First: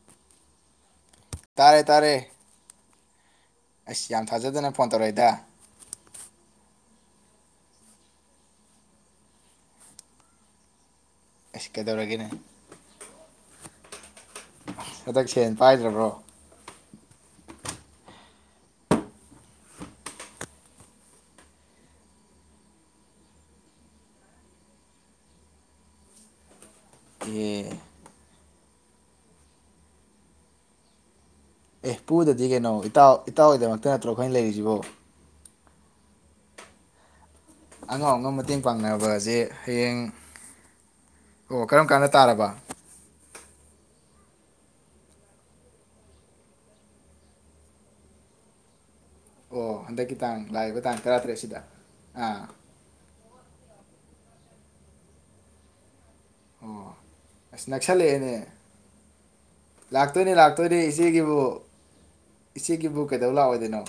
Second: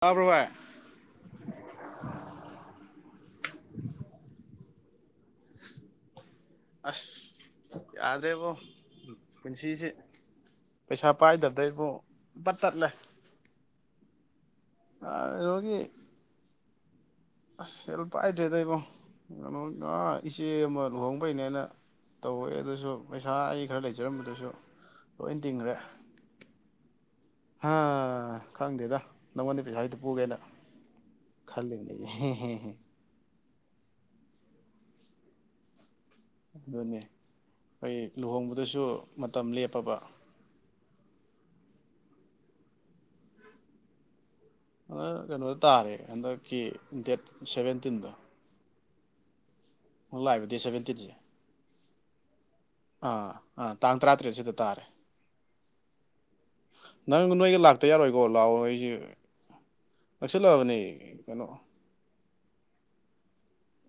ꯇꯥꯕ꯭ꯔ ꯕꯥꯏ ꯇꯥꯔꯦ ꯇꯥꯔꯦ ꯑꯩꯁ ꯌꯥꯝ ꯊꯥꯖꯗꯅ ꯐꯣꯟ ꯇꯧꯔꯛꯏꯗ ꯑꯁ ꯌꯥꯗ꯭ꯔꯦꯕꯣ ꯄꯨꯟꯁꯤꯁꯦ ꯄꯩꯁꯥ ꯄꯥꯏꯗꯕ ꯑꯁ ꯏꯕꯣ ꯀꯩꯗꯧꯔꯒꯦꯅꯦ ꯄꯠ ꯇꯠꯂꯦ ꯍꯟꯗꯛ ꯁꯦꯜ ꯀꯩꯅꯣꯒꯤ ꯄꯥꯏꯗ꯭ꯔꯕ꯭ꯔꯣ ꯑꯁ ꯁꯦꯜ ꯄꯥꯏꯗ꯭ꯔꯦꯗ ꯏꯕꯣ ꯏꯆꯦ ꯑꯃ ꯂꯨꯍꯣꯡꯕꯩꯅꯦꯅ ꯇꯧꯋꯦ ꯑꯗꯨꯁꯨ ꯄꯩꯁꯥ ꯑꯩ ꯈꯔ ꯂꯩꯖꯔꯝꯕꯗꯨꯁꯨ ꯂꯣꯏ ꯇꯤꯡꯈ꯭ꯔꯦ ꯑꯦ ꯍꯥ ꯈꯪꯗꯦꯗ ꯅꯪꯉꯣꯟꯗ ꯄꯩꯁꯥ ꯈꯤꯇ ꯄꯨꯒꯦꯅ ꯈꯜꯂꯤꯅꯦ ꯑꯦ ꯄꯨꯗꯗꯤ ꯀꯩꯅꯣ ꯏꯇꯥꯎ ꯏꯇꯥꯎꯒꯤꯗꯃꯛꯇ ꯅꯠꯇ꯭ꯔꯣ ꯑꯩꯈꯣꯏꯅ ꯂꯩꯔꯤꯁꯤꯕꯣ ꯑꯗꯨꯅꯦ ꯑꯩꯈꯣꯏ ꯑꯉꯥꯝ ꯑꯉꯝ ꯃꯇꯦꯡ ꯂꯨꯍꯣꯡꯕꯗꯁꯨ ꯄꯥꯡꯅꯕ ꯑꯖꯦ ꯃꯇꯝ ꯂꯦꯞꯄꯕ ꯍꯌꯦꯡ ꯑꯣ ꯀꯔꯝ ꯀꯥꯟꯗ ꯇꯥꯔꯕ ꯍꯟꯗ ꯀꯩꯅꯣꯗ ꯇꯥꯔꯦ ꯍꯟꯗꯛꯀꯤ ꯗꯦꯠ ꯁꯚꯦꯟꯇꯤꯟꯗꯣ ꯑꯣ ꯍꯟꯗꯛꯀꯤ ꯇꯥꯡ ꯗꯦꯠ ꯂꯥꯛꯏꯕ ꯇꯥꯡ ꯁꯚꯦꯟꯇꯤꯟꯁꯦ ꯇꯔꯥꯇꯔꯦꯠꯁꯤꯗ ꯑꯥ ꯑꯥ ꯑꯥ ꯇꯥꯡ ꯇꯔꯥꯇꯔꯦꯠꯁꯤꯗ ꯇꯥꯔꯦ ꯑꯣ ꯅꯪꯗꯣ ꯅꯣꯏꯒ ꯑꯁ ꯂꯥꯛꯇ ꯌꯥꯔꯣꯏꯀꯣ ꯅꯛꯁꯜꯂꯛꯑꯦꯅꯦ ꯂꯥꯛꯑꯣ ꯅꯣꯏꯁꯤꯦ ꯂꯥꯛꯇꯣꯏꯅꯦ ꯅꯛꯁꯤꯜꯂꯛꯑꯕꯅꯤ ꯂꯥꯛꯇꯣꯏꯅꯦ ꯏꯆꯦꯒꯤꯕꯨ ꯀꯩꯅꯣ ꯏꯆꯦꯒꯤꯕꯨ ꯀꯩꯗꯧ ꯂꯥꯛꯑꯣꯏꯗꯣꯏꯅꯣ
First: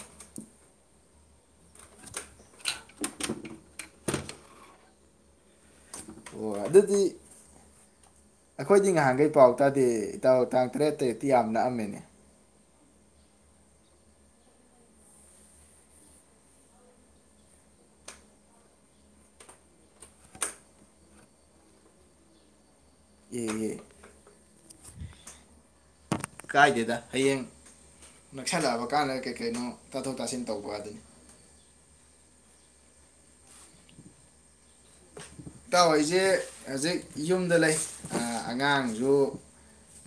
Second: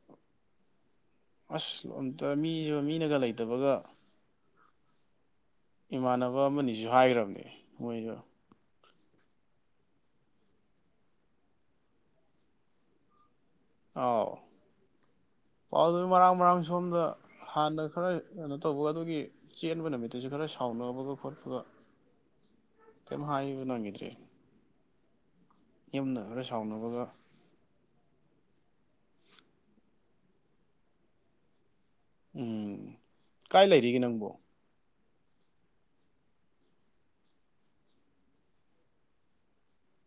ꯑꯁ ꯑꯇ ꯃꯤ ꯁꯤꯕ ꯃꯤꯅꯒ ꯂꯩꯇꯕꯒ ꯏꯃꯥꯟꯅꯕ ꯑꯣ ꯑꯃꯅꯤꯁꯨ ꯑꯗꯨꯗꯤ ꯍꯥꯏꯒꯔꯕꯅꯦ ꯃꯣꯏꯁꯨ ꯑꯩꯈꯣꯏꯗꯤ ꯉꯍꯥꯟꯉꯩ ꯄꯥꯎ ꯇꯥꯗꯦ ꯏꯇꯥꯎ ꯇꯥꯡ ꯇꯔꯦꯠ ꯇꯔꯦꯠꯇꯤ ꯌꯥꯝ ꯅꯛꯑꯝꯃꯦꯅꯦ ꯑꯥꯎ ꯄꯥꯎꯗꯨ ꯃꯔꯥꯡ ꯃꯔꯥꯡ ꯁꯣꯝꯗ ꯍꯥꯟꯅ ꯈꯔ ꯀꯩꯅꯣ ꯇꯧꯕꯒ ꯑꯗꯨꯒꯤ ꯆꯦꯟꯕ ꯅꯨꯃꯤꯠꯇꯨꯁꯨ ꯈꯔ ꯁꯥꯎꯅꯕꯒ ꯈꯣꯠꯄꯒ ꯀꯩꯝ ꯑꯦ ꯍꯥꯏꯕ ꯑꯦ ꯅꯪꯒꯤꯗ꯭ꯔꯦ ꯀꯥꯏꯗꯦꯗ ꯍꯌꯦꯡ ꯅꯛꯁꯜꯂꯛꯑꯕ ꯀꯥꯟꯗ ꯀꯩ ꯀꯩꯅꯣ ꯇꯥꯊꯣꯛ ꯇꯥꯁꯤꯟ ꯇꯧꯕ ꯑꯗꯨꯅꯤ ꯎꯝ ꯀꯥꯏ ꯂꯩꯔꯤꯒꯦ ꯅꯪꯕꯨ ꯏꯇꯥꯎ ꯑꯩꯖꯦ ꯍꯧꯖꯤꯛ ꯌꯨꯝꯗ ꯂꯩ ꯑꯉꯥꯡꯖꯨ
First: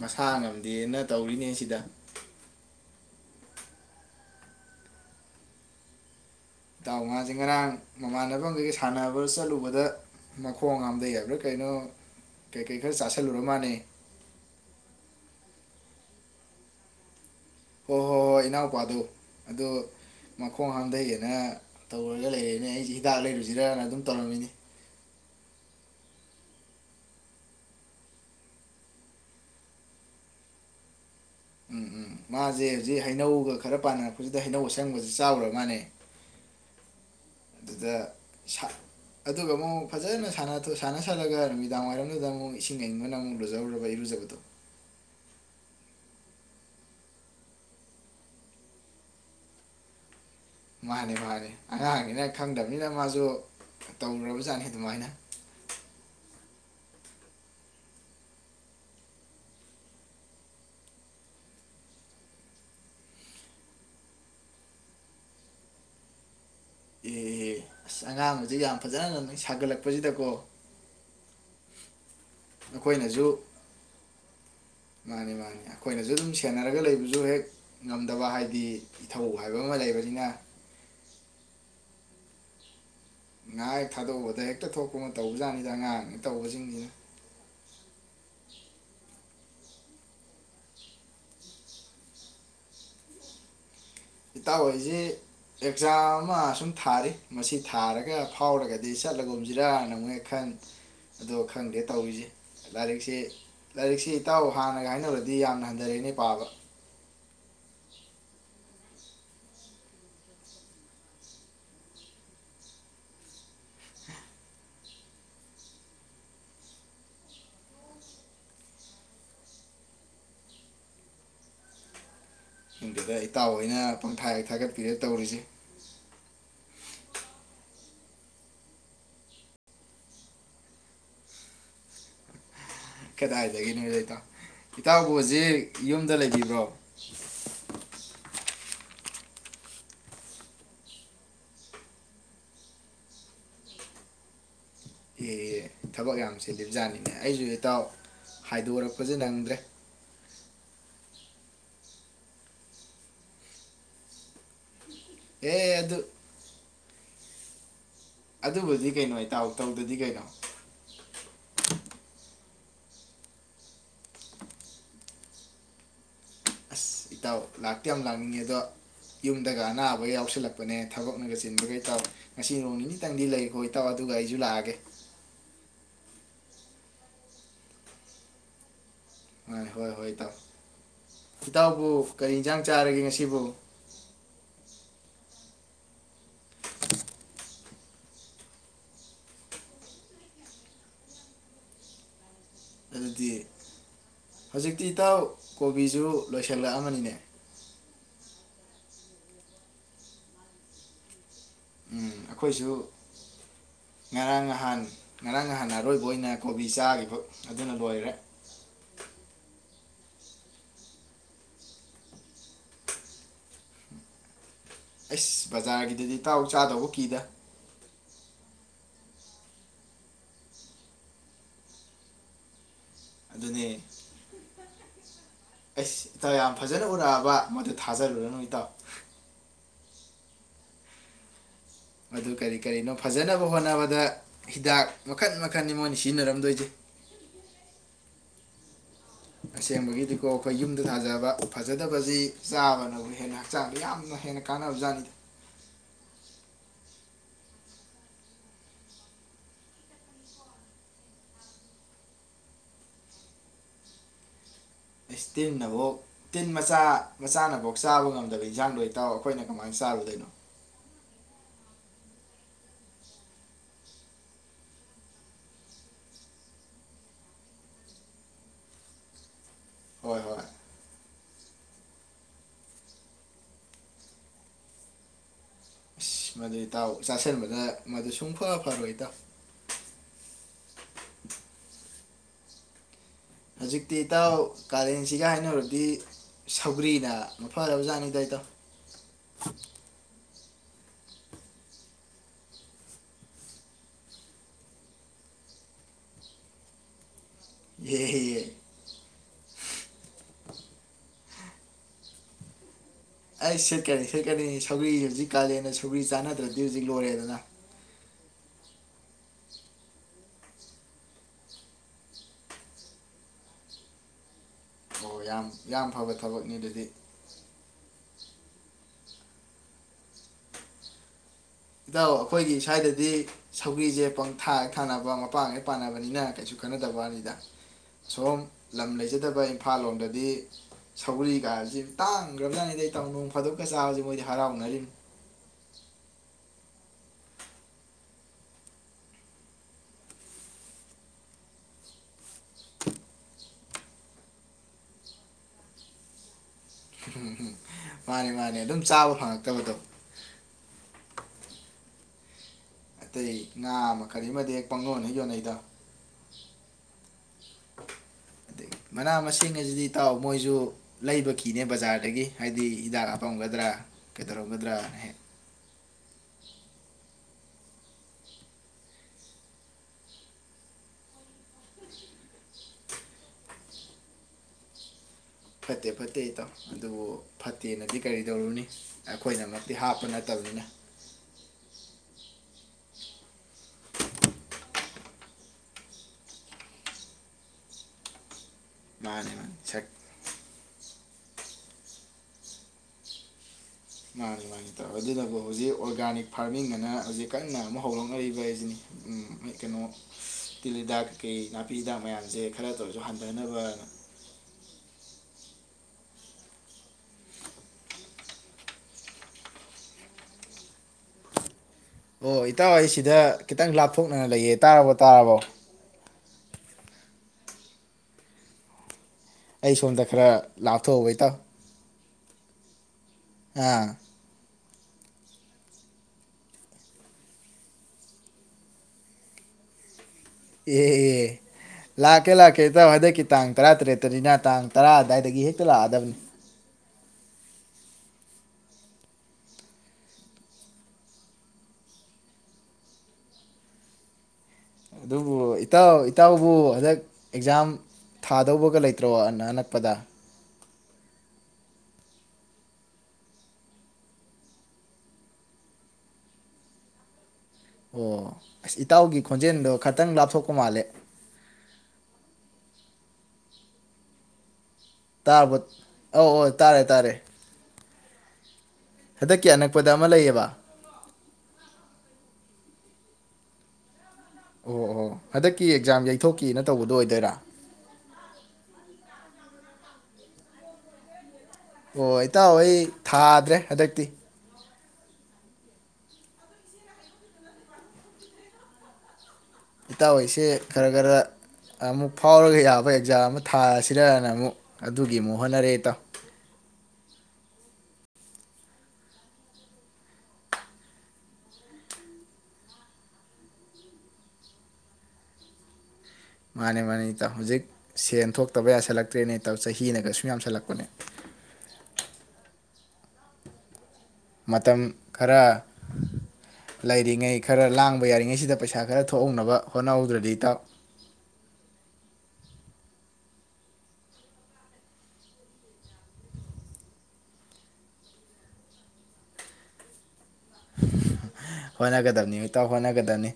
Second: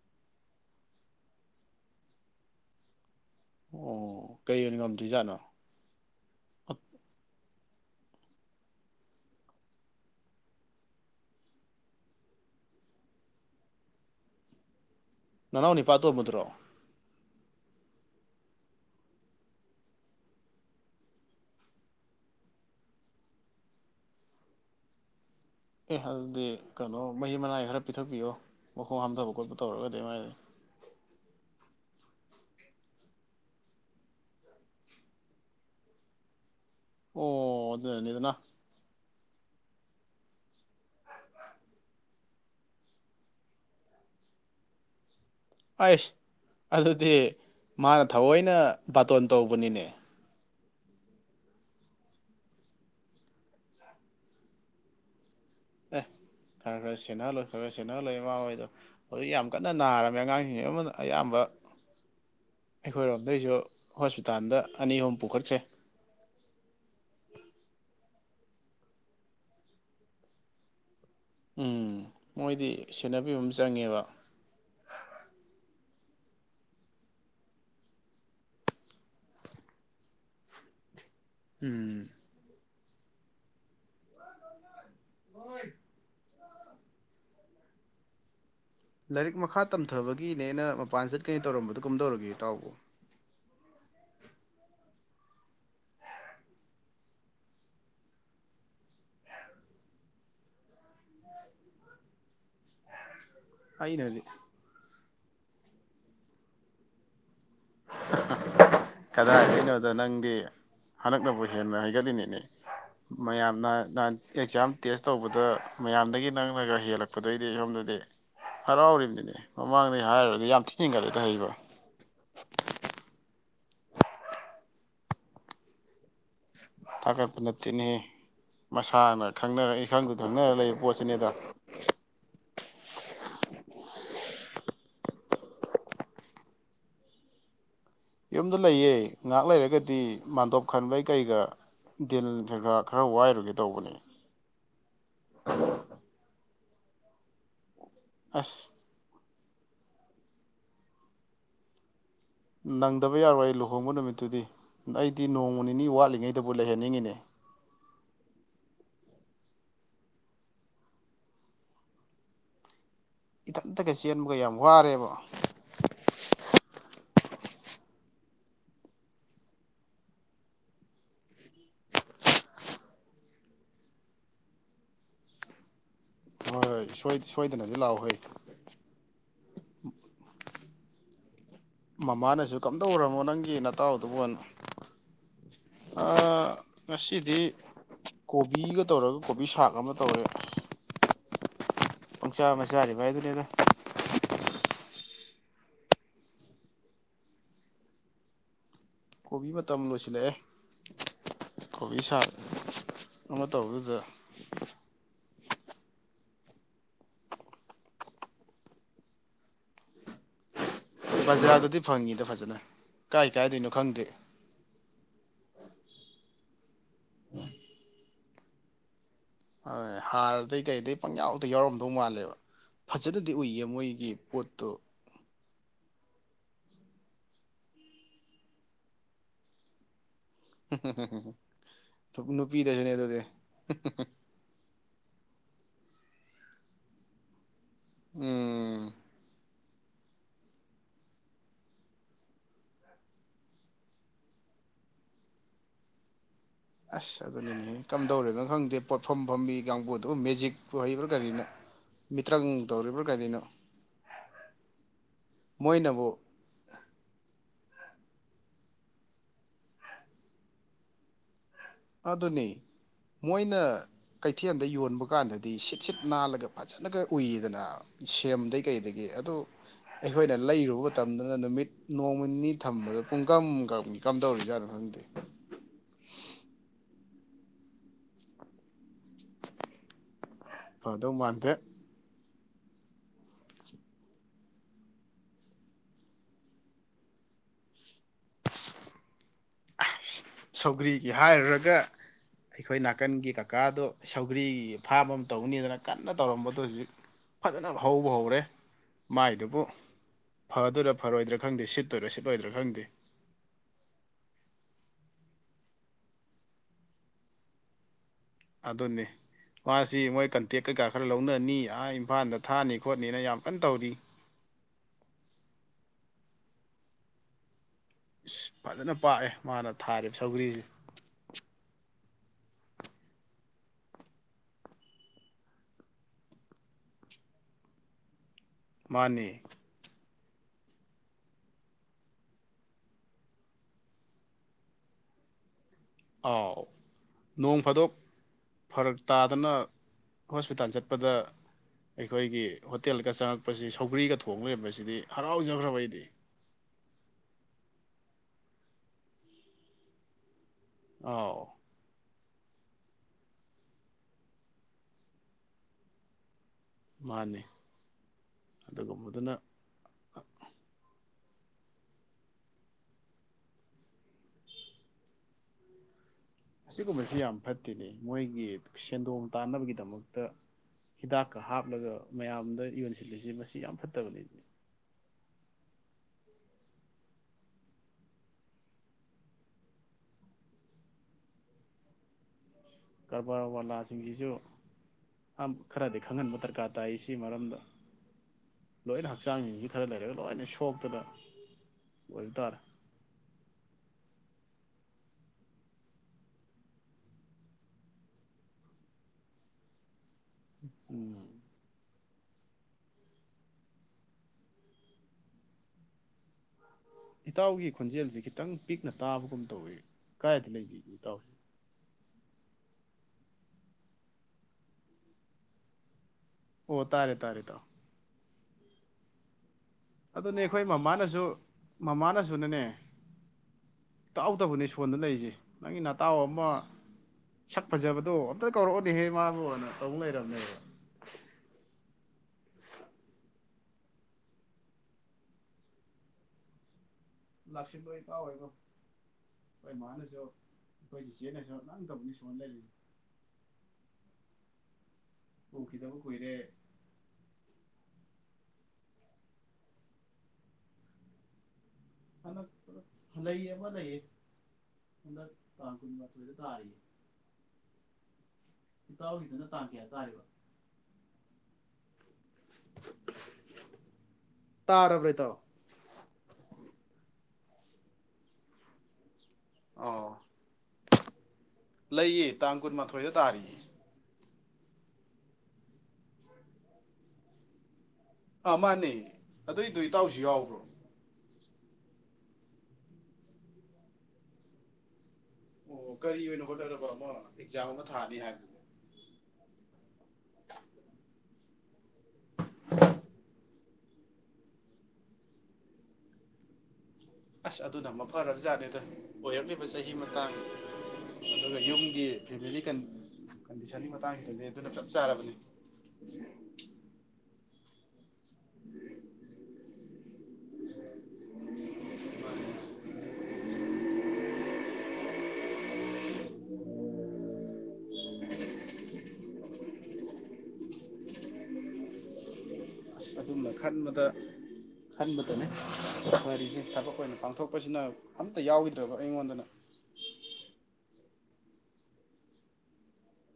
ꯃꯁꯥ ꯉꯝꯗꯦꯅ ꯇꯧꯔꯤꯅꯦ ꯁꯤꯗ ꯑꯣ ꯀꯩ ꯑꯣꯏꯅ ꯉꯝꯗꯔꯤ ꯖꯥꯠꯅꯣ ꯇꯥꯎ ꯉꯥꯁꯦ ꯉꯔꯥꯡ ꯃꯃꯥꯟꯅꯕ ꯉꯩꯒ ꯁꯥꯟꯅꯕ ꯆꯠꯂꯨꯕꯗ ꯃꯈꯣꯡ ꯉꯝꯗꯩ ꯌꯥꯏꯕ꯭ꯔꯥ ꯀꯩꯅꯣ ꯀꯩꯀꯩ ꯈꯔ ꯆꯥꯥꯁꯜꯂꯨꯔ ꯃꯥꯟꯅꯩ ꯅꯅꯥꯎ ꯅꯤꯄꯥ ꯇꯣꯝꯃꯨꯗ꯭ꯔꯣ ꯍꯣ ꯍꯣ ꯍꯣꯏ ꯏꯅꯥꯎꯄꯥꯗꯨ ꯑꯗꯨ ꯃꯈꯣꯡ ꯍꯥꯡꯊꯩꯦꯅ ꯇꯧꯔꯒ ꯂꯩꯔꯦꯅꯦ ꯑꯩꯁ ꯍꯤꯗꯥꯛ ꯂꯩꯔꯨꯁꯤꯔꯅ ꯑꯗꯨꯝ ꯇꯧꯔꯝꯃꯤꯅꯤ ꯑꯦ ꯑꯗꯨꯗꯤ ꯀꯩꯅꯣ ꯃꯍꯤ ꯃꯅꯥꯏ ꯈꯔ ꯄꯤꯊꯛꯄꯤꯌꯣ ꯃꯈꯣꯡ ꯍꯥꯝꯊꯕ ꯈꯣꯠꯄ ꯇꯧꯔꯒꯗꯤ ꯑꯗꯨꯃꯥꯏꯗꯤ ꯎꯝ ꯎꯝ ꯃꯥꯖꯦ ꯍꯧꯖꯤꯛ ꯍꯩꯅꯧꯒ ꯈꯔ ꯄꯥꯟꯅꯔꯛꯄꯁꯤꯗ ꯍꯩꯅꯧ ꯑꯁꯪꯕꯁꯤ ꯆꯥꯎꯔꯕ ꯃꯥꯅꯦ ꯑꯣ ꯑꯗꯨꯗ ꯑꯗꯨꯅꯅꯤꯗꯅꯥ ꯁꯥ ꯑꯗꯨꯒ ꯑꯃꯨꯛ ꯐꯖꯅ ꯁꯥꯟꯅ ꯁꯥꯟꯅꯁꯜꯂꯒ ꯅꯨꯃꯤꯗꯥꯡ ꯋꯥꯏꯔꯝꯗꯨꯗ ꯑꯃꯨꯛ ꯏꯁꯤꯡ ꯑꯏꯪꯕꯅ ꯑꯃꯨꯛ ꯂꯨꯖꯔꯨꯔꯕ ꯏꯔꯨꯖꯕꯗꯣ ꯑꯩꯁ ꯑꯗꯨꯗꯤ ꯃꯥꯅ ꯊꯑꯣꯏꯅ ꯕꯥꯇꯣꯟ ꯇꯧꯕꯅꯤꯅꯦ ꯃꯥꯅꯦ ꯃꯥꯅꯦ ꯑꯉꯥꯡꯅꯤꯅ ꯈꯪꯗꯕꯅꯤꯅ ꯃꯥꯁꯨ ꯇꯧꯔꯨꯔꯕꯖꯥꯠꯅꯤ ꯑꯗꯨꯃꯥꯏꯅ ꯑꯦ ꯈꯔ ꯈꯔ ꯁꯦꯟꯅꯍꯜꯂꯣꯏ ꯈꯔ ꯈꯔ ꯁꯦꯟꯅꯍꯜꯂꯣꯏ ꯏꯃꯥ ꯍꯣꯏꯗꯣ ꯍꯧꯖꯤꯛ ꯌꯥꯝ ꯀꯟꯅ ꯅꯥꯔꯝꯃꯦ ꯑꯉꯥꯡꯁꯤꯡꯁ ꯑꯃꯅ ꯑꯌꯥꯝꯕ ꯑꯩꯈꯣꯏꯔꯣꯝꯗꯩꯁꯨ ꯍꯣꯁꯄꯤꯇꯥꯜꯗ ꯑꯅꯤ ꯑꯍꯨꯝ ꯄꯨꯈꯠꯈ꯭ꯔꯦ ꯑꯦ ꯑꯉꯥꯡꯕꯁꯤ ꯌꯥꯝ ꯐꯖꯅ ꯁꯥꯒꯠꯂꯛꯄꯁꯤꯗꯀꯣ ꯎꯝ ꯃꯣꯏꯗꯤ ꯑꯩꯈꯣꯏꯅꯁꯨ ꯁꯦꯟꯅꯕꯤꯕ ꯑꯃ ꯆꯪꯉꯦꯕ ꯃꯥꯅꯤ ꯃꯥꯅꯤ ꯑꯩꯈꯣꯏꯅꯁꯨ ꯑꯗꯨꯝ ꯁꯦꯟꯅꯔꯒ ꯂꯩꯕꯁꯨ ꯍꯦꯛ ꯉꯝꯗꯕ ꯍꯥꯏꯗꯤ ꯏꯊꯧ ꯍꯥꯏꯕ ꯑꯃ ꯂꯩꯕꯅꯤꯅ ꯎꯝ ꯉꯥꯛ ꯊꯥꯗꯣꯛꯎꯕꯗꯕꯗ ꯍꯦꯛꯇ ꯊꯣꯛ ꯇꯧꯕꯖꯥꯠꯅꯤꯗ ꯑꯉꯥꯡ ꯇꯧꯕꯁꯤꯡꯁꯤꯅ [inaudible] ꯂꯥꯏꯔꯤꯛ ꯃꯈꯥ ꯇꯝꯊꯕꯒꯤꯅꯦꯅ ꯃꯄꯥꯟ ꯆꯠꯀꯅꯤ ꯇꯧꯔꯝꯕꯗꯣ ꯀꯝꯗꯧꯔꯒꯦ ꯇꯥꯎꯕꯣ꯫ ꯏꯇꯥꯎ ꯑꯩꯁꯦ ꯑꯦꯛꯖꯥꯝ ꯑꯃ ꯁꯨꯝ ꯊꯥꯔꯤ ꯃꯁꯤ ꯊꯥꯔꯒ ꯐꯥꯎꯔꯒꯗꯤ ꯆꯠꯂꯒꯨꯝꯖꯤꯔꯥꯅ ꯑꯃꯨꯛꯍꯦꯛ ꯈꯟ ꯑꯗꯣ ꯈꯪꯗꯦ ꯇꯧꯔꯤꯁꯦ ꯂꯥꯏꯔꯤꯛꯁꯦ ꯂꯥꯏꯔꯤꯛꯁꯤ ꯑꯩꯅꯗꯤ ꯏꯇꯥꯎ ꯍꯥꯟꯅꯒ ꯍꯥꯏꯅꯔꯨꯔ [unintelligible] ꯌꯥꯝꯅ ꯍꯟꯊꯔꯦꯅꯦ ꯄꯥꯕ꯫ [unintelligible] ꯀꯗꯥꯏꯗꯩꯅꯣꯗ ꯅꯪꯗꯤ ꯍꯟꯗꯛꯅꯕꯨ ꯍꯦꯟꯅ ꯍꯩꯒꯠꯂꯤꯅꯤꯅꯦ ꯃꯌꯥꯝꯅ ꯅꯍꯥꯟ ꯑꯦꯛꯖꯥꯝ ꯇꯦꯁ ꯇꯧꯕꯗ ꯃꯌꯥꯝꯗꯒꯤ ꯅꯪꯅꯒ ꯍꯦꯜꯂꯛꯄꯗꯨ ꯑꯩꯗꯤ ꯁꯣꯝꯗꯗꯤ ꯍꯔꯥꯎꯔꯤꯕꯅꯤꯅꯦ ꯃꯃꯥꯡꯗꯩ ꯍꯥꯏꯔꯗꯤ ꯌꯥꯝ ꯊꯤ ꯍꯦꯟꯒꯠꯂꯦꯗ ꯍꯩꯕ꯫ ꯈꯪꯗꯦꯗ ꯏꯇꯥꯎ ꯍꯣꯏꯅ ꯄꯪꯊꯥꯍꯦꯛ ꯊꯥꯒꯠꯄꯤꯔꯦ ꯇꯧꯔꯤꯖꯦ꯫ ꯊꯥꯒꯠꯄ ꯅꯠꯇꯦꯅꯦ ꯃꯁꯥꯅ ꯈꯪꯅꯔ ꯏꯈꯪꯗ ꯈꯪꯅꯔ ꯂꯩꯕ ꯄꯣꯠꯁꯤꯅꯦꯗ꯫ ꯀꯗꯥꯏꯗꯒꯤꯅꯣꯗ ꯏꯇꯥꯎ ꯏꯇꯥꯎꯕꯨ ꯍꯧꯖꯤꯛ ꯌꯨꯝꯗ ꯂꯩꯕꯤꯕ꯭ꯔꯣ꯫ ꯉꯍꯥꯛ ꯂꯩꯔꯒꯗꯤ ꯃꯥꯟꯗꯣꯞ ꯈꯟꯕꯩ ꯀꯩꯒ ꯗꯤꯟ ꯈꯔ ꯈ ꯈꯔ ꯋꯥꯏꯔꯨꯒꯦ ꯇꯧꯕꯅꯦ꯫ ꯑꯦ ꯊꯕꯛ ꯌꯥꯝ ꯆꯤꯜ ꯖꯥꯠꯅꯤꯅꯦ ꯑꯩꯁꯨ ꯏꯇꯥꯎ꯫ ꯑꯁ ꯍꯥꯏꯗꯣꯔꯛꯄꯁꯦ ꯅꯪꯗ꯭ꯔ ꯑꯍ ꯅꯪꯗꯕ ꯌꯥꯔꯣꯏ ꯂꯨꯍꯣꯡꯕ ꯅꯨꯃꯤꯠꯇꯨꯗꯤ꯫ ꯑꯩꯗꯤ ꯅꯣꯡꯃ ꯑꯦ ꯅꯤꯅꯤ ꯑꯗꯨ ꯋꯥꯠꯂꯤꯉꯩꯗꯕꯨ ꯂꯩꯍꯟꯅꯤꯡꯉꯤꯅꯦ꯫ ꯑꯗꯨꯕꯨꯗꯤ ꯀꯩꯅꯣ ꯏꯇꯥꯎ ꯇꯧꯗꯗꯤ ꯀꯩꯅꯣ꯫ ꯏꯊꯟꯇꯒ ꯆꯦꯟꯕꯒ ꯌꯥꯝ ꯋꯥꯔꯦꯕ꯫ ꯑꯁ ꯏꯇꯥꯎ ꯂꯥꯛꯇꯤ ꯌꯥꯝ ꯂꯥꯛꯅꯤꯡꯉꯦ ꯌꯨꯝꯗꯒ ꯑꯅꯥꯕ ꯌꯥꯎꯁꯤꯜꯂꯛꯄꯅꯦ ꯊꯕꯛꯅꯒ ꯆꯤꯟꯕꯒ ꯏꯇꯥꯎ ꯉꯁꯤ ꯅꯣꯡ ꯅꯤꯅꯤꯇꯪꯗꯤ ꯂꯩꯈꯣ ꯏꯇꯥꯎ ꯑꯗꯨꯒ ꯑꯩꯁꯨ ꯂꯥꯛꯑꯒꯦ꯫ ꯍꯣꯏ ꯍꯣꯏ ꯁꯣꯏ-ꯁꯣꯏꯗꯅꯗꯤ ꯂꯥꯛꯑꯣ ꯍꯦ꯫ [unintelligible] ꯍꯣꯏ ꯍꯣꯏ ꯏꯇꯥꯎ ꯏꯇꯥꯎꯕꯨ ꯀꯔꯤ ꯃꯃꯥꯅꯁꯨ ꯏꯟꯁꯥꯡ ꯆꯥꯔꯒꯦ ꯀꯝꯗꯧꯔꯝꯃꯣ ꯉꯁꯤꯕꯨ꯫ ꯑ-ꯉꯁꯤꯗꯤ ꯀꯣꯕꯤꯒ ꯇꯧꯔꯒ ꯀꯣꯕꯤ ꯁꯥꯛ ꯑꯃ ꯇꯧꯔꯦ꯫ ꯄꯡꯆꯥ ꯃꯆꯥꯥꯔꯤꯕ ꯍꯥꯏꯗꯨꯅꯦꯗ꯫ ꯍꯨꯖꯤꯛꯇꯤ ꯏꯇꯥꯎ ꯀꯣꯕꯤꯁꯨ ꯂꯣꯏꯁꯤꯜꯂꯛ ꯑꯝꯃꯅꯤꯅꯦ꯫ ꯀꯣꯕꯤ ꯃꯇꯝ ꯂꯣꯏꯁꯤꯜꯂꯛꯑꯦ꯫ ꯀꯣꯕꯤ ꯎꯝ ꯁꯥꯛ ꯑꯈꯣꯏꯁꯨ ꯑꯃ ꯇꯧꯕꯗꯨꯗ ꯉꯔꯥꯡ ꯅꯍꯥꯟ ꯉꯔꯥꯡ ꯅꯍꯥꯟ ꯅ ꯑꯔꯣꯏꯕ ꯑꯣꯏꯅ ꯀꯣꯕꯤ ꯆꯥꯈꯤꯕ ꯑꯗꯨꯅ ꯂꯣꯏꯔꯦ꯫ ꯕꯖꯥꯔꯗꯗꯤ ꯐꯪꯉꯤꯗ ꯐꯖꯅ ꯀꯥꯏ ꯀꯥꯏꯗꯩꯅꯣ ꯈꯪꯗꯦ꯫ ꯑꯩꯁ ꯕꯖꯥꯔꯒꯤꯗꯨꯗꯤ ꯏꯇꯥꯎ ꯆꯥꯗꯧꯕ ꯀꯤꯗ꯫ [unintelligible] ꯍꯥꯔꯗꯩ ꯀꯩꯗꯩ ꯄꯪꯌꯥꯎꯗ ꯌꯥꯎꯔꯝꯗꯧ ꯃꯥꯜꯂꯦꯕ꯫ ꯐꯖꯅꯗꯤ ꯎꯏꯌꯦ ꯑꯗꯨꯅꯦ ꯃꯣꯏꯒꯤ ꯄꯣꯠꯇꯣ꯫ ꯑꯩꯁ ꯏꯇꯥꯎ ꯌꯥꯝ ꯐꯖꯅ ꯎꯔꯛꯑꯕ ꯃꯗꯨ ꯊꯥꯖꯔꯨꯔꯅꯨ ꯏꯇꯥꯎ꯫ [unintelligible] ꯑꯗꯨ ꯀꯔꯤ ꯅꯨꯄꯤꯗꯁꯨꯅꯦ ꯀꯔꯤꯅꯣ ꯑꯗꯨꯗꯤ ꯐꯖꯅꯕ ꯍꯣꯠꯅꯕꯗ ꯍꯤꯗꯥꯛ ꯃꯈꯟ ꯃꯈꯟꯅꯤ ꯁꯤꯖꯤꯟꯅꯔꯝꯗꯣꯏꯁꯦ꯫ ꯎꯝ꯫ ꯑꯁꯦꯡꯕꯒꯤꯗꯤꯀꯣ ꯑꯩꯈꯣꯏ ꯌꯨꯝꯗ ꯊꯥꯖꯕ ꯐꯖꯗꯕꯁꯤ ꯆꯥꯕꯅꯕꯨ ꯍꯦꯟꯅ ꯍꯛꯆꯥꯡꯗ ꯌꯥꯝꯅ ꯍꯦꯟꯅ ꯀꯥꯅꯕꯖꯥꯠꯅꯤꯗ꯫ ꯑꯁ ꯑꯗꯨꯅꯤꯅꯦ ꯀꯝꯗꯧꯔꯤꯅꯣ ꯈꯪꯗꯦ ꯄꯣꯠꯐꯝ ꯐꯝꯕꯤ ꯀꯥꯡꯕꯨꯗꯨꯕꯨ ꯃꯦꯖꯤꯛꯄꯨ ꯍꯩꯕ꯭ꯔꯥ ꯀꯔꯤꯅꯣ ꯃꯤꯇ꯭ꯔꯪ ꯇꯧꯔꯤꯕ꯭ꯔꯥ ꯀꯔꯤꯅꯣ꯫ ꯑꯩꯁ ꯇꯤꯟꯅꯐꯧ ꯃꯣꯏꯅꯕꯨ ꯇꯤꯟ ꯃꯆꯥ ꯃꯆꯥꯅꯐꯧ ꯆꯥꯕ ꯉꯝꯗꯕ ꯏꯟꯁꯥꯡꯗꯣ ꯏꯇꯥꯎ ꯑꯩꯈꯣꯏꯅ ꯀꯃꯥꯏꯅ ꯆꯥꯔꯨꯗꯣꯏꯅꯣ꯫ ꯑꯗꯨꯅꯤ ꯃꯣꯏꯅ ꯀꯩꯊꯦꯜꯗ ꯌꯣꯟꯕ ꯀꯥꯟꯗꯗꯤ ꯁꯤꯠ ꯁꯤꯠ ꯅꯥꯜꯂꯒ ꯐꯖꯅꯒ ꯎꯏꯗꯅ ꯁꯦꯝꯗ ꯀꯩꯗꯒꯤ ꯑꯗꯨ ꯍꯣꯏ ꯑꯩꯈꯣꯏꯅ ꯍꯣꯏ ꯂꯩꯔꯨꯕ ꯃꯇꯝ ꯝꯗꯅ ꯅꯨꯃꯤꯠ ꯅꯣꯡꯃꯅꯤꯅꯤ ꯊꯝꯕꯗꯣ ꯄꯨꯡ ꯀꯔꯝꯛ ꯀꯔꯝꯗꯧꯔꯤꯖꯥꯠꯅꯣ ꯈꯪꯗꯦ꯫ ꯇꯥꯎ ꯆꯥꯁꯤꯟꯕꯗ ꯃꯗꯨ ꯁꯨꯡꯐ ꯐꯔꯣꯏꯗ꯫ [unintelligible] ꯐꯗꯧ ꯃꯥꯟꯗꯦ ꯍꯧꯖꯤꯛꯇꯤ ꯏꯇꯥꯎ ꯀꯥꯂꯦꯟꯁꯤꯒ ꯍꯥꯏꯅꯔꯗꯤ ꯁꯧꯒ꯭ꯔꯤꯅ ꯃꯐꯔꯕ ꯖꯥꯠꯅꯤꯗ ꯏꯇꯥꯎ ꯁꯧꯒ꯭ꯔꯤꯒꯤ ꯍꯥꯏꯔꯨꯔꯒ ꯑꯩꯈꯣꯏ ꯅꯥꯀꯟꯒꯤ ꯀꯀꯥꯗꯣ ꯁꯧꯒ꯭ꯔꯤꯒꯤ ꯐꯥꯝ ꯑꯃ ꯇꯧꯅꯤꯗꯅ ꯀꯟꯅ ꯇꯧꯔꯝꯕꯗꯣ ꯍꯧꯖꯤꯛ ꯐꯖꯅ ꯌꯦ ꯍꯧꯕ ꯍꯧꯔꯦ ꯌꯦ ꯃꯥꯏꯗꯨꯕꯨ ꯐꯗꯨꯔꯥ ꯐꯔꯣꯏꯗ꯭ꯔꯥ ꯈꯪꯗꯦ ꯁꯤꯠꯇꯣꯏꯔꯥ ꯁꯤꯠꯂꯣꯏꯗ꯭ꯔꯥ ꯈꯪꯗꯦ ꯑꯩꯁ ꯁꯤꯠꯀꯅꯤ-ꯁꯤꯠꯀꯅꯤ ꯁꯧꯒ꯭ꯔꯤ ꯍꯧꯖꯤꯛ ꯀꯥꯂꯦꯅ ꯁꯧꯒꯔꯤ ꯆꯥꯟꯅꯗ꯭ꯔꯗꯤ ꯍꯧꯖꯤꯛ ꯂꯣꯏꯔꯦꯗꯅ ꯑꯗꯨꯅꯦ ꯃꯥꯁꯤ ꯃꯣꯏ ꯀꯟꯇꯦꯛ ꯀꯩꯀꯥ ꯈꯔ ꯂꯧꯅꯅꯤ ꯑ ꯏꯝꯐꯥꯜꯗ ꯊꯥꯅꯤ ꯈꯣꯠꯅꯤꯅ ꯌꯥꯝ ꯀꯟꯅ ꯇꯧꯔꯤ ꯑꯣ ꯌꯥꯝ ꯌꯥꯝ ꯐꯕ ꯊꯕꯛꯅꯤ ꯑꯗꯨꯗꯤ ꯁ ꯐꯖꯅ ꯄꯥꯛꯑꯦ ꯃꯥꯅ ꯊꯥꯔꯤꯕ ꯁꯧꯒꯔꯤꯁꯤ ꯏꯇꯥꯎ ꯑꯩꯈꯣꯏꯒꯤ ꯁ꯭ꯋꯥꯏꯗꯗꯤ ꯁꯧꯒꯔꯤꯁꯦ ꯄꯪꯊꯥꯒ ꯊꯥꯅꯕ ꯃꯄꯥꯡꯒ ꯄꯥꯟꯅꯕꯅꯤꯅ ꯀꯩꯁꯨ ꯈꯟꯅꯗꯕꯅꯤꯗ ꯁꯣꯝ ꯂꯝ ꯃꯥꯅꯤ ꯂꯩꯖꯗꯕ ꯏꯝꯐꯥꯜ ꯂꯣꯝꯗ ꯑꯗꯤ ꯁꯧꯒ꯭ꯔꯤ ꯀꯥꯏꯁꯤ ꯇꯥꯡꯈ꯭ꯔꯕꯖꯥꯠꯅꯤꯗ ꯏꯇꯥꯎ ꯅꫭꯡ ꯐꯥꯗꯣꯛꯀ ꯆꯥꯕꯁꯤ ꯃꯣꯏꯗꯤ ꯍꯔꯥꯎꯅꯔꯤꯝꯅꯤ ꯑꯥꯎ ꯅꯣꯡ ꯐꯥꯗꯣꯛ ꯐꯔꯛ ꯇꯥꯗꯅ ꯍꯣꯁꯄꯤꯇꯥꯜ ꯆꯠꯄꯗ ꯑꯩꯈꯣꯏꯒꯤ ꯍꯣꯇꯦꯜꯒ ꯆꯪꯉꯛꯄꯁꯤ ꯁꯧꯒ꯭ꯔꯤꯒ ꯊꯣꯡꯕ ꯂꯩꯔꯝꯕꯁꯤꯗꯤ ꯍꯔꯥꯎꯖꯈ꯭ꯔꯕ ꯑꯩꯗꯤ ꯎꯝꯝ ꯃꯥꯅꯦ ꯃꯥꯅꯦ ꯑꯗꯨꯝ ꯆꯥꯕ ꯐꯪꯉꯛꯇꯕꯗꯣ ꯑꯥꯎ ꯑꯇꯩ ꯉꯥ ꯑꯃ ꯀꯔꯤ ꯑꯃꯗꯤ ꯍꯦꯛ ꯄꯥꯡꯌꫭꯟꯗ ꯌꯣꯟꯅꯩꯗ ꯏꯇꯥꯎ ꯃꯥꯅꯤ ꯑꯗꯩ ꯃꯅꯥ ꯑꯗꯨꯒꯨꯝꯕꯗꯨꯅ ꯃꯁꯤꯡ ꯑꯁꯤꯗꯤ ꯏꯇꯥꯎ ꯃꯣꯏꯁꯨ ꯂꯩꯕ ꯀꯤꯅꯦ ꯕꯖꯥꯔꯗꯒꯤ ꯍꯥꯏꯗꯤ ꯍꯤꯗꯥꯛ ꯍꯥꯞꯑꯝꯒꯗ꯭ꯔꯥ ꯀꯩꯗꯧꯔꯝꯒꯗ꯭ꯔꯥ ꯍꯦꯛ ꯑꯁꯤꯒꯨꯝꯕꯁꯤ ꯌꯥꯝ ꯐꯠꯇꯦꯅꯦ ꯃꯣꯏꯒꯤ ꯁꯦꯟꯗꯣꯡ ꯇꯥꯟꯅꯕꯒꯤꯗꯃꯛꯇ ꯍꯤꯗꯥꯛꯀ ꯍꯥꯞꯂꯒ ꯃꯌꯥꯝꯗ ꯌꯣꯟꯁꯤꯜꯂꯤꯁ ꯃꯁꯤ ꯌꯥꯝ ꯐꯠꯇꯕꯅꯤ ꯐꯠꯇꯦ-ꯐꯠꯇꯦ ꯏꯇꯥꯎ ꯑꯗꯨꯕꯨ ꯐꯠꯇꯦꯅꯗꯤ ꯀꯔꯤ ꯇꯧꯔꯨꯅꯤ ꯑꯩꯈꯣꯏꯅꯃꯛꯇꯤ ꯍꯥꯞꯄ ꯅꯠꯇꯕꯅꯤꯅ ꯀꯔꯕꯥꯔ ꯋꯥꯂꯥꯁꯤꯡꯁꯤꯁꯨ ꯑꯝ ꯈꯔꯗꯤ ꯈꯪꯍꯟꯕ ꯗꯔꯀꯥꯔ ꯇꯥꯏ ꯁꯤꯒꯤ ꯃꯔꯝꯗ ꯂꯣꯏꯅ ꯃꯥꯅꯤ ꯃꯥꯅꯤ ꯍꯛꯆꯥꯡꯁꯤꯡꯁꯤ ꯁꯛ ꯈꯔ ꯂꯩꯔꯒ ꯂꯣꯏꯅ ꯁꯣꯛꯇꯅ ꯑꯣꯏꯕꯇꯥꯔꯦ ꯃꯥꯅꯤ ꯃꯥꯅꯤ ꯏꯇꯥꯎ ꯑꯗꯨꯅꯕꯨ ꯍꯧꯖꯤꯛ ꯑꯣꯔꯒꯥꯅꯤꯛ ꯐꯥꯔꯃꯤꯡ ꯑꯅ ꯍꯧꯖꯤꯛ ꯀꯟꯅ ꯑꯃꯨꯛ ꯍꯧꯔꯛꯅꯔꯤꯕ ꯍꯥꯏꯁꯤꯅꯤ ꯎꯝ ꯀꯩꯅꯣ ꯇꯤꯜ ꯍꯤꯗꯥꯛ ꯀꯩ ꯎꯝ ꯀꯩ ꯅꯥꯄꯤ ꯍꯤꯗꯥꯛ ꯃꯌꯥꯝ ꯁꯦ ꯈꯔꯇ ꯑꯣꯏꯔꯁꯨ ꯍꯟꯊꯅꯕꯅ ꯏꯇꯥꯎꯒꯤ ꯈꯣꯟꯖꯦꯜꯁꯤ ꯈꯤꯇꯪ ꯄꯤꯛꯅ ꯇꯥꯕꯒꯨꯝ ꯇꯧꯋꯤ ꯀꯗꯥꯥꯏꯗ ꯂꯩꯕꯤꯒꯦ ꯏꯇꯥꯎꯁꯦ꯫ ꯑꯣ ꯏꯇꯥꯎ ꯑꯩ ꯁꯤꯗ ꯈꯤꯇꯪ ꯂꯥꯞꯊꯣꯛꯅꯅ ꯂꯩꯌꯦ ꯇꯥꯔꯕꯣ ꯇꯥꯔꯕꯣ꯫ ꯑꯣ ꯇꯥꯔꯦ ꯇꯥꯔꯦ ꯏꯇꯥꯎ꯫ ꯑꯩ ꯁꯣꯝꯗ ꯈꯔ ꯑꯗꯨꯅꯦ ꯑꯩꯈꯣꯏ ꯂꯥꯞꯊꯣꯛꯎꯧꯕ ꯏꯇꯥꯎ꯫ ꯃꯃꯥꯅꯁꯨ ꯃꯃꯥꯅꯁꯨꯅꯅꯦ ꯑꯥ ꯇꯥꯎꯗꯕꯅꯤ ꯁꯨ ꯐꯣꯟꯗ ꯂꯩꯔꯤꯁꯦ ꯅꯪꯒꯤ ꯅꯥꯇꯥꯎ ꯑꯃ ꯁꯛ ꯐꯖꯕꯗꯣ ꯑꯝꯇ ꯀꯧꯔꯛꯑꯣꯅꯦꯍꯦ ꯃꯥꯕꯨꯅ ꯇꯧ ꯂꯩꯔꯕꯅꯦ ꯑꯦ ꯑꯦ ꯂꯥꯛꯀꯦ ꯂꯥꯛꯀꯦ ꯇ ꯍꯟꯗꯛꯀꯤ ꯇꯥꯡ ꯇꯔꯥꯇꯔꯦꯠꯇꯅꯤꯅ ꯇꯥꯡ ꯇꯔꯥ ꯑꯗꯨꯋꯥꯏꯗꯒꯤ ꯍꯦꯛꯇ ꯂꯥꯛꯑꯗꯕꯅꯤ ꯂꯥꯛꯁꯤꯜꯂꯣꯏ ꯇꯥꯎꯋꯦꯕꯣ ꯑꯩꯈꯣꯏ ꯏꯃꯅꯁꯨ ꯑꯩꯈꯣꯏ ꯆꯤꯆꯦꯅꯁꯨ ꯅꯪꯗꯕꯅꯤ ꯁꯣꯟ ꯂꯩꯔꯤ ꯑꯗꯨꯕꯨ ꯏꯇꯥꯎ ꯀꯨꯏꯔꯦ ꯏꯇꯥꯎꯕꯨ ꯍꯗꯛ ꯑꯦꯛꯖꯥꯝ ꯊꯥꯗꯧꯕꯒ ꯂꯩꯇ꯭ꯔꯣ ꯑꯅ ꯑꯅꯛꯄꯗ ꯑꯅꯛꯄꯗ ꯂꯩꯌꯦ ꯃ ꯂꯩꯌꯦ ꯍꯟꯗꯛ ꯇꯥꯡ ꯀꯨꯟꯃꯥꯊꯣꯏꯗ ꯇꯥꯌꯦ ꯑꯣ ꯑꯁ ꯏꯇꯥꯎꯒꯤ ꯇꯥꯡ ꯈꯣꯟꯖꯦꯜꯗꯣ ꯀꯌꯥ ꯈꯇꯪ ꯇꯥꯔꯤꯕ ꯂꯥꯞꯊꯣꯛꯄ ꯃꯥꯜꯂꯦ ꯇꯥꯔꯕ꯭ꯔ ꯏꯇꯥꯎ ꯇꯥꯔꯕꯣ ꯑꯧ ꯑꯣ ꯇꯥꯔꯦ ꯇꯥꯔꯦ ꯍꯟꯗꯛꯀꯤ ꯑꯅꯛꯄꯗ ꯑꯃ ꯑꯣ ꯂꯩꯌꯦꯕ ꯂꯩꯌꯦ ꯇꯥꯡ ꯀꯨꯟꯃꯥꯊꯣꯏꯗ ꯇꯥꯔꯤ ꯑꯣ ꯑꯣꯍꯣ ꯍꯟꯗꯛꯀꯤ ꯑꯦꯛꯖꯥꯝ ꯌꯩꯊꯣꯛꯀꯤꯅ ꯇꯧꯕꯗꯣ ꯑꯣꯏꯗꯣꯏꯔꯥ ꯑ ꯃꯥꯥꯟꯅꯦ ꯑꯗꯨꯏꯗꯨ ꯏꯇꯥꯎꯁꯨ ꯌꯥꯎꯕ꯭ꯔꯣ ꯑꯣ ꯏꯇꯥꯎ ꯑꯩ ꯊꯥꯗ꯭ꯔꯦ ꯍꯟꯗꯛꯇꯤ ꯑꯣ ꯀꯔꯤ ꯑꯣꯏꯅ ꯍꯣꯠꯅꯔꯕ ꯑꯃ ꯑꯦꯛꯖꯥꯝ ꯑꯃ ꯊꯥꯅꯤ ꯍꯥꯏꯕꯗꯨ ꯏꯇꯥꯎ ꯑꯩꯁꯦ ꯈꯔ ꯈꯔ ꯑꯃꯨꯛ ꯐꯥꯎꯔꯒ ꯌꯥꯕ ꯑꯦꯛꯖꯥꯝ ꯑꯃ ꯊꯥꯁꯤꯔꯅ ꯑꯃꯨꯛ ꯑꯗꯨꯒꯤ ꯑꯃꯨꯛ ꯍꯣꯠꯅꯔꯦ ꯏꯇꯥꯎ ꯑꯁ ꯑꯗꯨꯅ ꯑꯃ ꯐꯔꯕ ꯖꯥꯠꯅꯦꯗ ꯑꯣꯏꯔꯛꯂꯤꯕ ꯆꯍꯤ ꯃꯇꯥꯡ [inaudible] ꯑꯗꯨꯒ ꯌꯨꯝꯒꯤ ꯐꯦꯃꯤꯂꯤ ꯀꯟꯗꯤꯁꯟꯒꯤ ꯃꯇꯥꯡꯁꯤꯗꯅꯦ ꯑꯗꯨꯅ ꯆꯞ ꯆꯥꯔꯕꯅꯤ ꯃꯥꯅꯦ ꯃꯥꯅꯦ ꯏꯇꯥꯎ ꯍꯧꯖꯤꯛ ꯁꯦꯜ ꯊꯣꯛꯇꯕ ꯌꯥꯁꯜꯂꯛꯇ꯭ꯔꯦꯅꯦ ꯏꯇꯥꯎ ꯆꯍꯤꯅꯒ ꯁꯨꯝ ꯌꯥꯝꯁꯜꯂꯛꯄꯅꯦ ꯃꯇꯝ ꯈꯔ ꯂꯩꯔꯤꯉꯩ ꯈꯔ ꯂꯥꯡꯕ ꯌꯥꯔꯤꯉꯩꯁꯤꯗ ꯄꯩꯁꯥ ꯈꯔ ꯊꯣꯛꯍꯧꯅꯕ ꯍꯣꯠꯅꯍꯧꯗ꯭ꯔꯗꯤ ꯏꯇꯥꯎ ꯁꯨꯝ ꯈꯟꯕꯗ ꯈꯟꯕꯗꯅꯦ ꯋꯥꯔꯤꯔꯤꯁꯦ ꯊꯕꯛ ꯑꯣꯏꯅ ꯄꯥꯡꯊꯣꯛꯄꯁꯤꯅ ꯑꯝꯇ ꯌꯥꯎꯈꯤꯗ꯭ꯔꯕ ꯑꯩꯉꯣꯟꯗꯅ ꯍꯣꯠꯅꯒꯗꯕꯅꯤ ꯏꯇꯥꯎ ꯍꯣꯠꯅꯒꯗꯕꯅꯤ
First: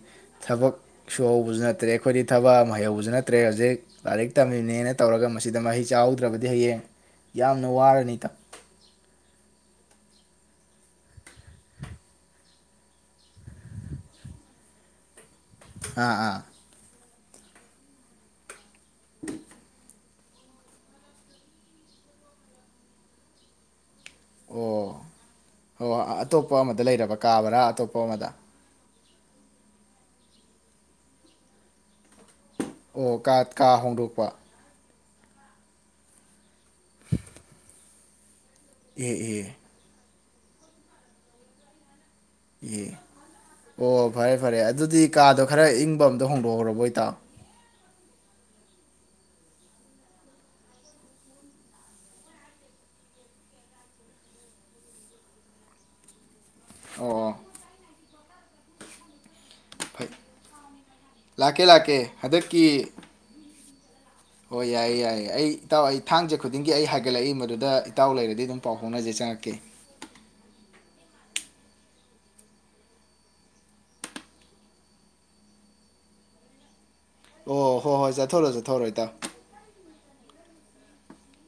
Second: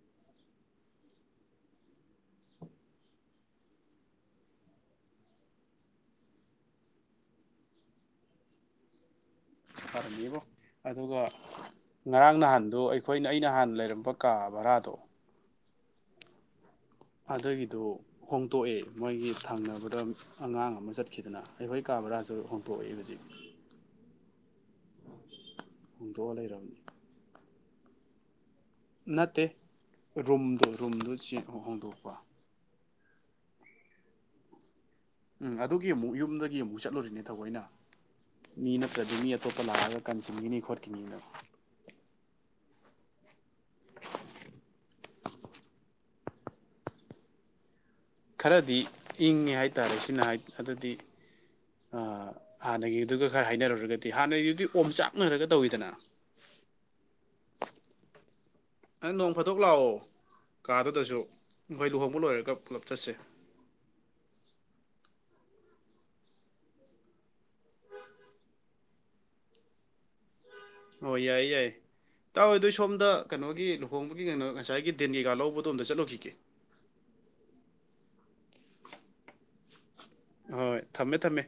ꯊꯕꯛ ꯁꯨꯍꯧꯕꯁꯨ ꯅꯠꯇ꯭ꯔꯦ ꯑꯩꯈꯣꯏꯗꯤ ꯊꯕꯛ ꯑꯃ ꯍꯩꯍꯧꯕꯁꯨ ꯅꯠꯇ꯭ꯔꯦ ꯍꯧꯖꯤꯛ ꯂꯥꯏꯔꯤꯛ ꯇꯝꯃꯤꯕꯅꯦꯅ ꯇꯧꯔꯒ ꯃꯁꯤꯗ ꯃꯍꯩ ꯆꯥꯍꯧꯗ꯭ꯔꯕꯗꯤ ꯍꯌꯦꯡ ꯌꯥꯝꯅ ꯋꯥꯔꯅꯤ ꯏꯇꯥꯎ ꯐꯔꯝꯅꯦꯕꯣ ꯑꯗꯨꯒ ꯉꯔꯥꯡ ꯅꯍꯥꯟꯗꯣ ꯑꯩꯈꯣꯏꯅ ꯑꯩꯅ ꯍꯥꯟꯅ ꯂꯩꯔꯝꯕ ꯀꯥ ꯚꯔꯥꯗꯣ ꯑꯥ ꯑꯥ ꯑꯗꯨꯒꯤꯗꯨ ꯍꯣꯡꯇꯣꯛꯑꯦ ꯃꯣꯏꯒꯤ ꯊꯪꯅꯕꯗ ꯑꯉꯥꯡ ꯑꯃ ꯆꯠꯈꯤꯗꯅ ꯑꯩꯍꯣꯏ ꯀꯥ ꯕ꯭ꯔꯥꯁꯨ ꯍꯣꯡꯇꯣꯛꯑꯦ ꯍꯧꯖꯤꯛ ꯑꯣ ꯍꯣꯏ ꯍꯣꯡꯗꯣꯛꯑ ꯑꯇꯣꯞꯄ ꯂꯩꯔꯕꯅꯤ ꯑꯃꯗ ꯂꯩꯔꯕ ꯀꯥꯕ꯭ꯔꯥ ꯑꯇꯣꯞꯄ ꯑꯃꯗ ꯅꯠꯇꯦ ꯔꯨꯝꯗꯣ ꯔꯨꯝꯗ [unintelligible] ꯆ ꯍꯣꯡꯗꯣꯛꯄ ꯑꯣꯥ ꯀꯥ ꯀꯥ ꯍꯣꯡꯗꯣꯛꯄ ꯎꯝ ꯑꯗꯨꯒꯤ ꯑꯃꯨꯛ ꯌꯨꯝꯗꯒꯤ ꯑꯃꯨꯛ ꯆꯠꯂꯨꯔꯤꯅꯦ ꯊꯑꯣꯏꯅ ꯃꯤ ꯑꯦ ꯅꯠꯇ꯭ꯔꯗꯤ ꯃꯤ ꯑꯦ ꯑꯇꯣꯞꯄ ꯂꯥꯛꯑꯒ ꯀꯟꯁꯤꯟꯈꯤꯅꯤ ꯈꯣꯠꯈꯤꯅꯤꯅ ꯑꯦ ꯑꯣ ꯐꯔꯦ ꯐꯔꯦ ꯑꯗꯨꯗꯤ ꯀꯥꯗꯣ ꯈꯔ ꯏꯪꯕ ꯑꯝꯇ ꯍꯣꯡꯗꯣꯛꯍꯧꯔꯕ ꯏꯇꯥꯥꯎ ꯈꯔꯗꯤ ꯏꯪꯉꯦ ꯍꯥꯏꯇꯥꯔꯦ ꯁꯤꯅ ꯑꯗꯨꯗꯤ ꯑ ꯍꯥꯟꯅꯒꯤꯗꯨꯒ ꯈꯔ ꯍꯥꯏꯅꯔꯨꯔꯒꯗꯤ ꯍꯥꯟꯅꯒꯤꯗꯨꯗꯤ ꯑꯣꯝ ꯆꯥꯛꯅꯔꯒ ꯇꯧꯋꯤꯗꯅ ꯑꯣ ꯑꯣ ꯑꯦ ꯅꯣꯡ ꯐꯥꯗꯣꯛ ꯂꯥꯛꯑꯣ ꯐꯩ ꯀꯥꯗꯨꯗꯁꯨ ꯂꯥꯛꯀꯦ ꯑꯩꯈꯣꯏ ꯂꯥꯛꯀꯦ ꯂꯨꯍꯣꯡꯕ ꯂꯣꯏꯔꯒ ꯍꯟꯗꯛꯀꯤ ꯄꯨꯂꯞ ꯆꯠꯁꯦ ꯍꯣꯏ ꯌꯥꯏꯌꯦ ꯌꯥꯏꯌꯦ ꯑꯩ ꯏꯇꯥꯎ ꯑꯩ ꯊꯥꯡꯖꯦ ꯈꯨꯗꯤꯡꯒꯤ ꯑꯩ ꯍꯥꯏꯒꯠꯂꯛꯏ ꯃꯗꯨꯗ ꯏꯇꯥꯎ ꯂꯩꯔꯗꯤ ꯑꯗꯨꯝ ꯄꯥꯎ ꯐꯥꯎꯅꯖꯩ ꯆꯪꯉꯛꯀꯦ ꯑꯣ ꯌꯥꯏꯌꯦ ꯌꯥꯏꯑꯦ ꯇꯥꯎ ꯑꯗꯨ ꯁꯣꯝꯗ ꯀꯩꯅꯣꯒꯤ ꯂꯨꯍꯣꯡꯕꯒꯤ ꯀꯩꯅꯣ ꯉꯁꯥꯏꯒꯤ ꯗꯤꯟ ꯀꯩꯀꯥ ꯂꯧꯕꯗꯣ ꯑꯝꯇ ꯆꯠꯂꯨꯈꯤꯒꯦ ꯑꯣ ꯍꯣꯏ ꯍꯣꯏ ꯆꯠꯊꯔꯣ ꯆꯠꯊꯣꯔꯣ ꯏꯇꯥꯥꯎ ꯍꯣꯏ ꯊꯝꯃꯦ ꯊꯝꯃꯦ